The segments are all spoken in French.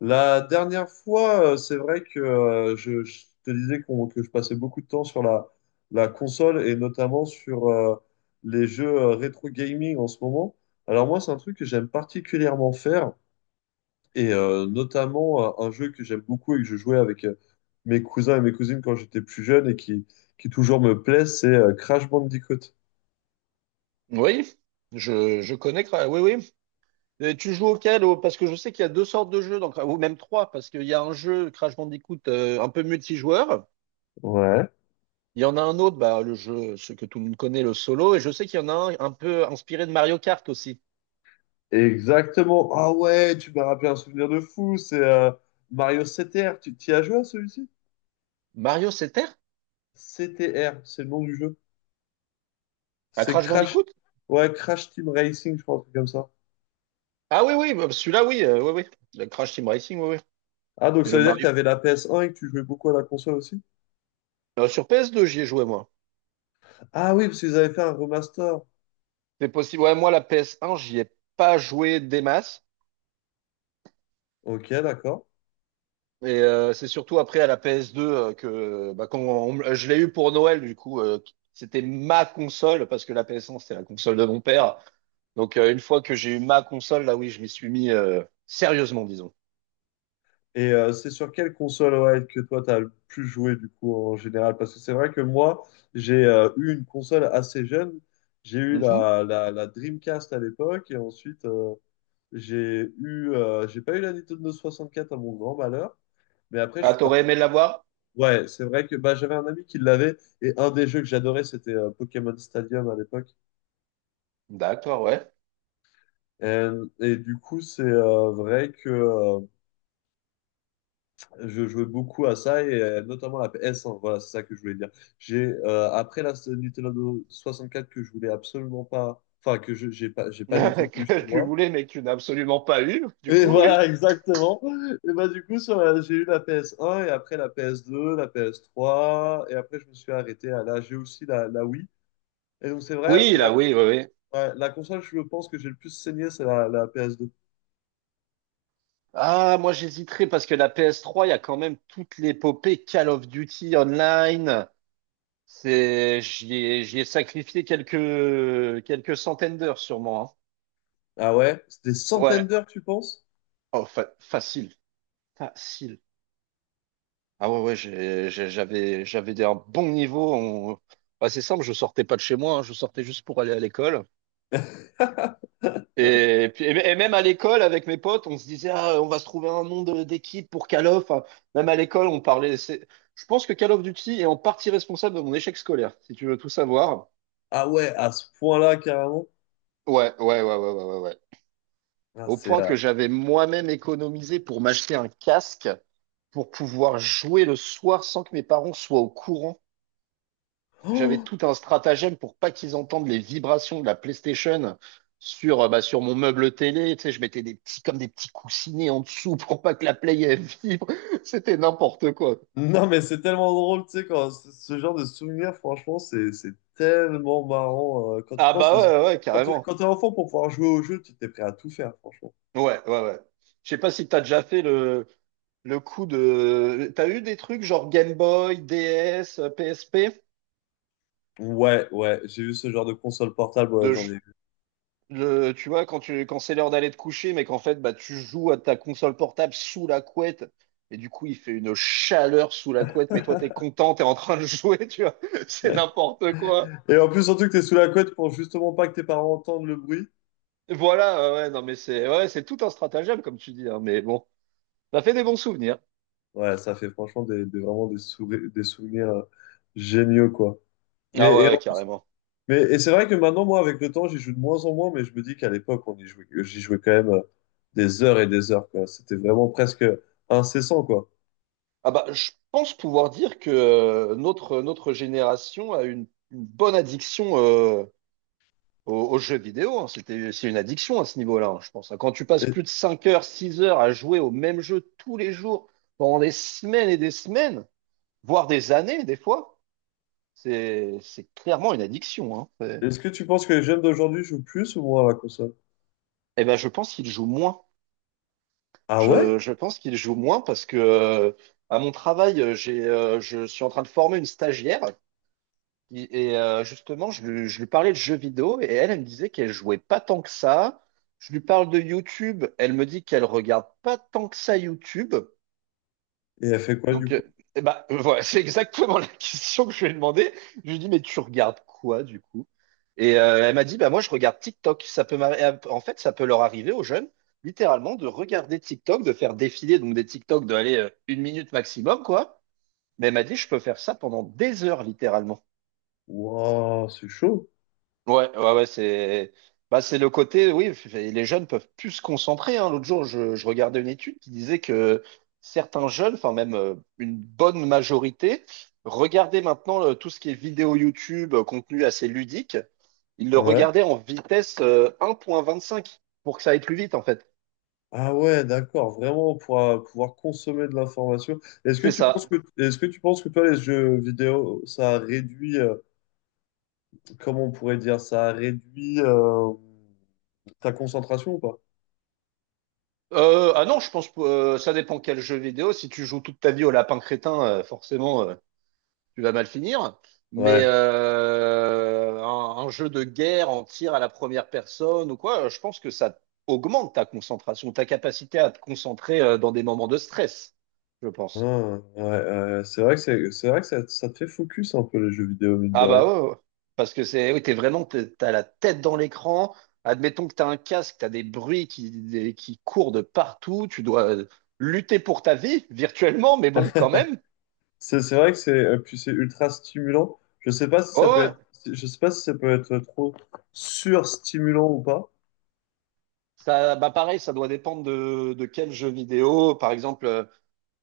La dernière fois, c'est vrai que je te disais que je passais beaucoup de temps sur la console et notamment sur les jeux rétro gaming en ce moment. Alors moi, c'est un truc que j'aime particulièrement faire et notamment un jeu que j'aime beaucoup et que je jouais avec mes cousins et mes cousines quand j'étais plus jeune et qui toujours me plaît, c'est Crash Bandicoot. Oui, je connais. Oui, oui. Et tu joues auquel? Parce que je sais qu'il y a deux sortes de jeux, donc ou même trois, parce qu'il y a un jeu Crash Bandicoot un peu multijoueur. Ouais, Il y en a un autre, bah, le jeu, ce que tout le monde connaît, le solo. Et je sais qu'il y en a un peu inspiré de Mario Kart aussi. exactement. Ah ouais, tu m'as rappelé un souvenir de fou, c'est Mario 7R. Tu t'y as joué à celui-ci? Mario Terre. CTR, c'est le nom du jeu. À C'est Crash Crash. Bandicoot? Ouais, Crash Team Racing, je crois, un truc comme ça. Ah oui, oui, bah, celui-là, oui, oui, oui. Le Crash Team Racing, oui, oui. Ah, donc Et ça le veut dire que tu Mario. avais la PS1 et que tu jouais beaucoup à la console aussi? Sur PS2, j'y ai joué, moi. Ah oui, parce qu'ils avaient fait un remaster. C'est possible. Ouais, moi, la PS1, j'y ai pas joué des masses. Ok, d'accord. Et c'est surtout après à la PS2 que bah, quand je l'ai eu pour Noël, du coup, c'était ma console, parce que la PS1, c'était la console de mon père. Donc une fois que j'ai eu ma console, là oui, je m'y suis mis sérieusement, disons. Et c'est sur quelle console ouais, que toi, tu as le plus joué du coup en général? Parce que c'est vrai que moi, j'ai eu une console assez jeune. J'ai eu Mhm. la Dreamcast à l'époque et ensuite, j'ai eu, j'ai pas eu la Nintendo 64 à mon grand malheur. Mais après, je Ah, suis t'aurais parti. aimé l'avoir? Ouais, c'est vrai que bah, j'avais un ami qui l'avait et un des jeux que j'adorais c'était Pokémon Stadium à l'époque. D'accord, ouais. Et, et du coup, c'est vrai que je jouais beaucoup à ça et notamment la PS1. Voilà, c'est ça que je voulais dire. J'ai après la Nintendo 64 que je voulais absolument pas, enfin que je j'ai pas j'ai pas du tout eu Que chez tu moi. voulais, mais que tu n'as absolument pas eu, du Et coup, oui. voilà, exactement. Et bah du coup, sur j'ai eu la PS1 et après la PS2, la PS3 et après je me suis arrêté à là. J'ai aussi la Wii. Et donc c'est vrai. Oui, là, oui, oui, oui. Ouais, la console, je pense que j'ai le plus saigné, c'est la PS2. Ah, moi j'hésiterais parce que la PS3, il y a quand même toute l'épopée Call of Duty Online. C'est, j'y ai sacrifié quelques centaines d'heures sûrement. Ah ouais? C'est des Hein. centaines Ouais, d'heures, tu penses? oh, facile, facile. Ah ouais, ouais, j'avais un bon niveau. Bah, c'est simple, je sortais pas de chez moi, hein, je sortais juste pour aller à l'école. Et puis, et même à l'école, avec mes potes, on se disait, ah, on va se trouver un nom d'équipe pour Call of. Enfin, même à l'école, on parlait. Je pense que Call of Duty est en partie responsable de mon échec scolaire, si tu veux tout savoir. Ah ouais, à ce point-là, carrément. Ouais, ouais, ouais, ouais, ouais, ouais. Ouais. Ah, Au c'est. point que j'avais moi-même économisé pour m'acheter un casque pour pouvoir jouer le soir sans que mes parents soient au courant. J'avais Oh tout un stratagème pour pas qu'ils entendent les vibrations de la PlayStation bah, sur mon meuble télé. Tu sais, je mettais des petits, comme des petits coussinets en dessous pour pas que la Play elle vibre. C'était n'importe quoi. non, mais c'est tellement drôle, tu sais, quand ce genre de souvenir, franchement, c'est tellement marrant. Quand tu Ah penses. Bah ouais, ouais, Quand tu carrément. quand t'es enfant, pour pouvoir jouer au jeu, tu t'es prêt à tout faire, franchement. Ouais, ouais, ouais. Je sais pas si t'as déjà fait le coup de. T'as eu des trucs genre Game Boy, DS, PSP? Ouais, ouais, j'ai vu ce genre de console portable, ouais, j'en ai vu. Tu vois, quand tu, quand c'est l'heure d'aller te coucher, mais qu'en fait, bah, tu joues à ta console portable sous la couette, et du coup, il fait une chaleur sous la couette, mais toi, t'es content, t'es en train de jouer, tu vois. C'est n'importe quoi. Et en plus, surtout que t'es sous la couette pour justement pas que tes parents entendent le bruit. Voilà, ouais, ouais, non, mais c'est, ouais, c'est tout un stratagème, comme tu dis, hein, mais bon, ça fait des bons souvenirs. Ouais, ça fait franchement vraiment des souvenirs géniaux, quoi. Et, Ah ouais, et, ouais, en- carrément. mais, et c'est vrai que maintenant, moi, avec le temps, j'y joue de moins en moins, mais je me dis qu'à l'époque, on y jouait, j'y jouais quand même des heures et des heures, quoi. C'était vraiment presque incessant, quoi. Ah bah, je pense pouvoir dire que notre génération a une bonne addiction, aux jeux vidéo, hein, c'est une addiction à ce niveau-là, hein, je pense. Hein. Quand tu passes Et- plus de 5 heures, 6 heures à jouer au même jeu tous les jours, pendant des semaines et des semaines, voire des années, des fois, c'est clairement une addiction. Hein. Est-ce que tu penses que les jeunes d'aujourd'hui jouent plus ou moins à la console? Eh ben, je pense qu'il joue moins. Ah ouais? Je pense qu'il joue moins parce que, à mon travail, je suis en train de former une stagiaire. Et, justement, je lui parlais de jeux vidéo et elle me disait qu'elle jouait pas tant que ça. Je lui parle de YouTube, elle me dit qu'elle regarde pas tant que ça YouTube. Et elle fait quoi, Donc, du coup? eh ben, voilà, c'est exactement la question que je lui ai demandé. Je lui ai dit, mais tu regardes quoi du coup? Et elle m'a dit, bah moi je regarde TikTok. En fait, ça peut leur arriver aux jeunes, littéralement, de regarder TikTok, de faire défiler donc des TikTok de aller 1 minute maximum, quoi. Mais elle m'a dit, je peux faire ça pendant des heures, littéralement. Waouh, c'est chaud. Ouais, ouais, ouais, c'est bah, c'est le côté, oui, les jeunes peuvent plus se concentrer, hein. L'autre jour, je regardais une étude qui disait que certains jeunes, enfin même une bonne majorité, regardaient maintenant tout ce qui est vidéo YouTube, contenu assez ludique, ils le Ouais. regardaient en vitesse 1,25 pour que ça aille plus vite, en fait. Ah ouais, d'accord. Vraiment, pour pouvoir consommer de l'information. C'est ça. Est-ce que tu penses que toi, les jeux vidéo, ça réduit, comment on pourrait dire ça, réduit ta concentration ou pas? Ah non, je pense que ça dépend quel jeu vidéo. Si tu joues toute ta vie au lapin crétin, forcément, tu vas mal finir. Mais Ouais. Un jeu de guerre en tir à la première personne ou quoi, je pense que ça augmente ta concentration, ta capacité à te concentrer dans des moments de stress, je pense. Ah, ouais, c'est vrai que c'est vrai que ça te fait focus un peu les jeux vidéo, mine de Ah rien. bah ouais, ouais. Parce que c'est, oui, t'es vraiment, t'as la tête dans l'écran. Admettons que t'as un casque, t'as des bruits qui courent de partout. Tu dois lutter pour ta vie virtuellement, mais bon, quand même. C'est vrai que c'est puis c'est ultra stimulant. Je sais pas si ça Oh, peut ouais. être je sais pas si ça peut être trop surstimulant ou pas. Ça, bah pareil, ça doit dépendre de quel jeu vidéo. Par exemple.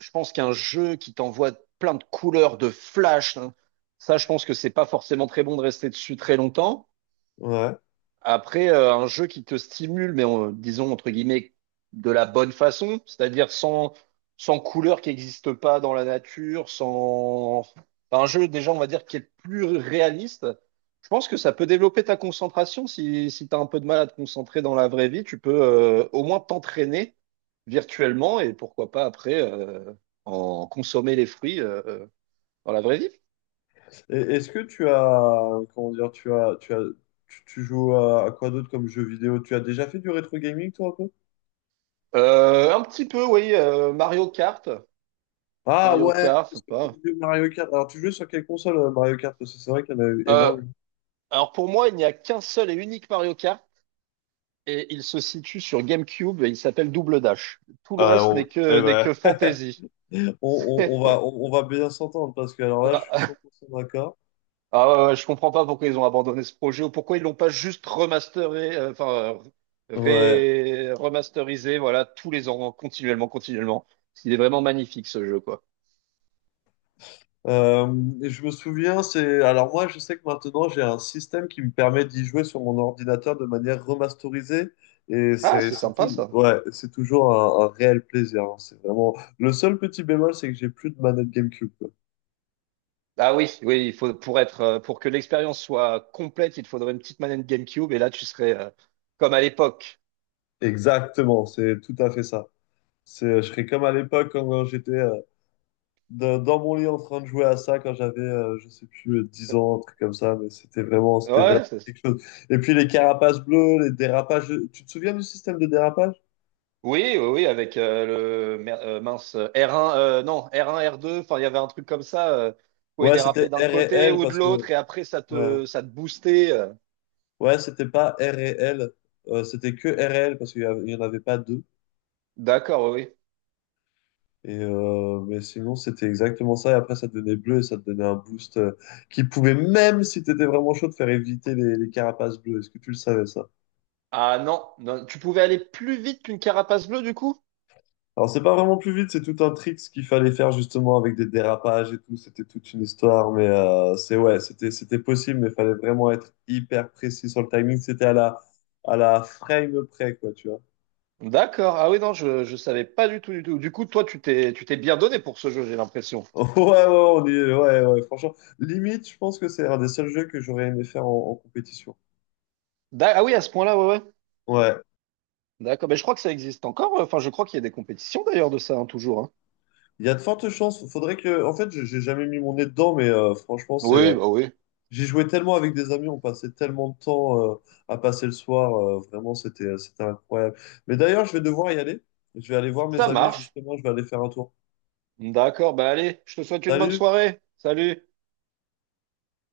Je pense qu'un jeu qui t'envoie plein de couleurs, de flash, hein, ça, je pense que c'est pas forcément très bon de rester dessus très longtemps. Ouais. Après, un jeu qui te stimule, mais disons entre guillemets de la bonne façon, c'est-à-dire sans couleur qui n'existe pas dans la nature, sans. Enfin, un jeu déjà, on va dire, qui est plus réaliste. Je pense que ça peut développer ta concentration. Si tu as un peu de mal à te concentrer dans la vraie vie, tu peux au moins t'entraîner virtuellement et pourquoi pas après en consommer les fruits dans la vraie vie. Et est-ce que tu as comment dire tu joues à quoi d'autre comme jeu vidéo? Tu as déjà fait du rétro gaming toi un peu? Un petit peu, oui, Mario Kart. Ah Mario ouais, Kart, c'est c'est le bon pas. vieux Mario Kart. Alors tu jouais sur quelle console Mario Kart? Parce que c'est vrai qu'il y en a eu euh, énormément. Alors pour moi, il n'y a qu'un seul et unique Mario Kart et il se situe sur GameCube et il s'appelle Double Dash. Tout le Ah, reste on- n'est que eh n'est ben, que fantasy. On va bien s'entendre parce que alors là, je suis Ah, 100% d'accord. ah, ouais, ouais, je comprends pas pourquoi ils ont abandonné ce projet ou pourquoi ils l'ont pas juste remasteré, enfin Ouais. Remasterisé, voilà, tous les ans, continuellement, continuellement. Il est vraiment magnifique ce jeu, quoi. Euh, et je me souviens, c'est. Alors moi, je sais que maintenant, j'ai un système qui me permet d'y jouer sur mon ordinateur de manière remasterisée. Et Ah, c'est c'est c'est sympa tout... ça. ouais, c'est toujours un réel plaisir. Hein. C'est vraiment. Le seul petit bémol, c'est que j'ai plus de manette GameCube, quoi. Ah oui, oui, il faut pour être pour que l'expérience soit complète, il te faudrait une petite manette GameCube et là tu serais comme à l'époque. Exactement, c'est tout à fait ça. C'est, je serais comme à l'époque quand, quand j'étais dans, dans mon lit en train de jouer à ça quand j'avais, je sais plus, 10 ans, un truc comme ça, mais Euh, c'était vraiment Ouais, c'est. quelque chose. Et puis les carapaces bleues, les dérapages, tu te souviens du système de dérapage? Oui, oui, oui, avec mince, R1, non, R1, R2, enfin il y avait un truc comme ça, pouvait Ouais, c'était déraper R d'un et côté L ou de parce que, l'autre et après ça ouais, te ça te boostait. Ouais, c'était pas R et L, c'était que R et L parce il y en avait pas deux. D'accord, oui. Oui. Et mais sinon, c'était exactement ça. Et après, ça te donnait bleu et ça te donnait un boost qui pouvait, même si tu étais vraiment chaud, te faire éviter les carapaces bleues. Est-ce que tu le savais, ça? Ah non, non, tu pouvais aller plus vite qu'une carapace bleue du coup? Alors, c'est pas vraiment plus vite, c'est tout un trick ce qu'il fallait faire justement avec des dérapages et tout. C'était toute une histoire, mais c'est ouais, c'était possible, mais il fallait vraiment être hyper précis sur le timing. C'était à la frame près, quoi, tu vois. D'accord. Ah oui, non, je savais pas du tout du tout. Du coup, toi tu t'es bien donné pour ce jeu, j'ai l'impression. Ouais, ouais, on y est, ouais, ouais, franchement. Limite, je pense que c'est un des seuls jeux que j'aurais aimé faire en compétition. Ah oui, à ce point-là, ouais ouais. Ouais, D'accord, mais je crois que ça existe encore. Enfin, je crois qu'il y a des compétitions d'ailleurs de ça hein, toujours hein. il y a de fortes chances. Faudrait que, en fait, j'ai jamais mis mon nez dedans, mais franchement, c'est Oui, bah oui. j'y jouais tellement avec des amis, on passait tellement de temps à passer le soir, vraiment c'était c'était incroyable. Mais d'ailleurs, je vais devoir y aller. Je vais aller voir mes Ça amis marche. justement, je vais aller faire un tour. D'accord, bah allez, je te souhaite une bonne Salut! soirée. Salut.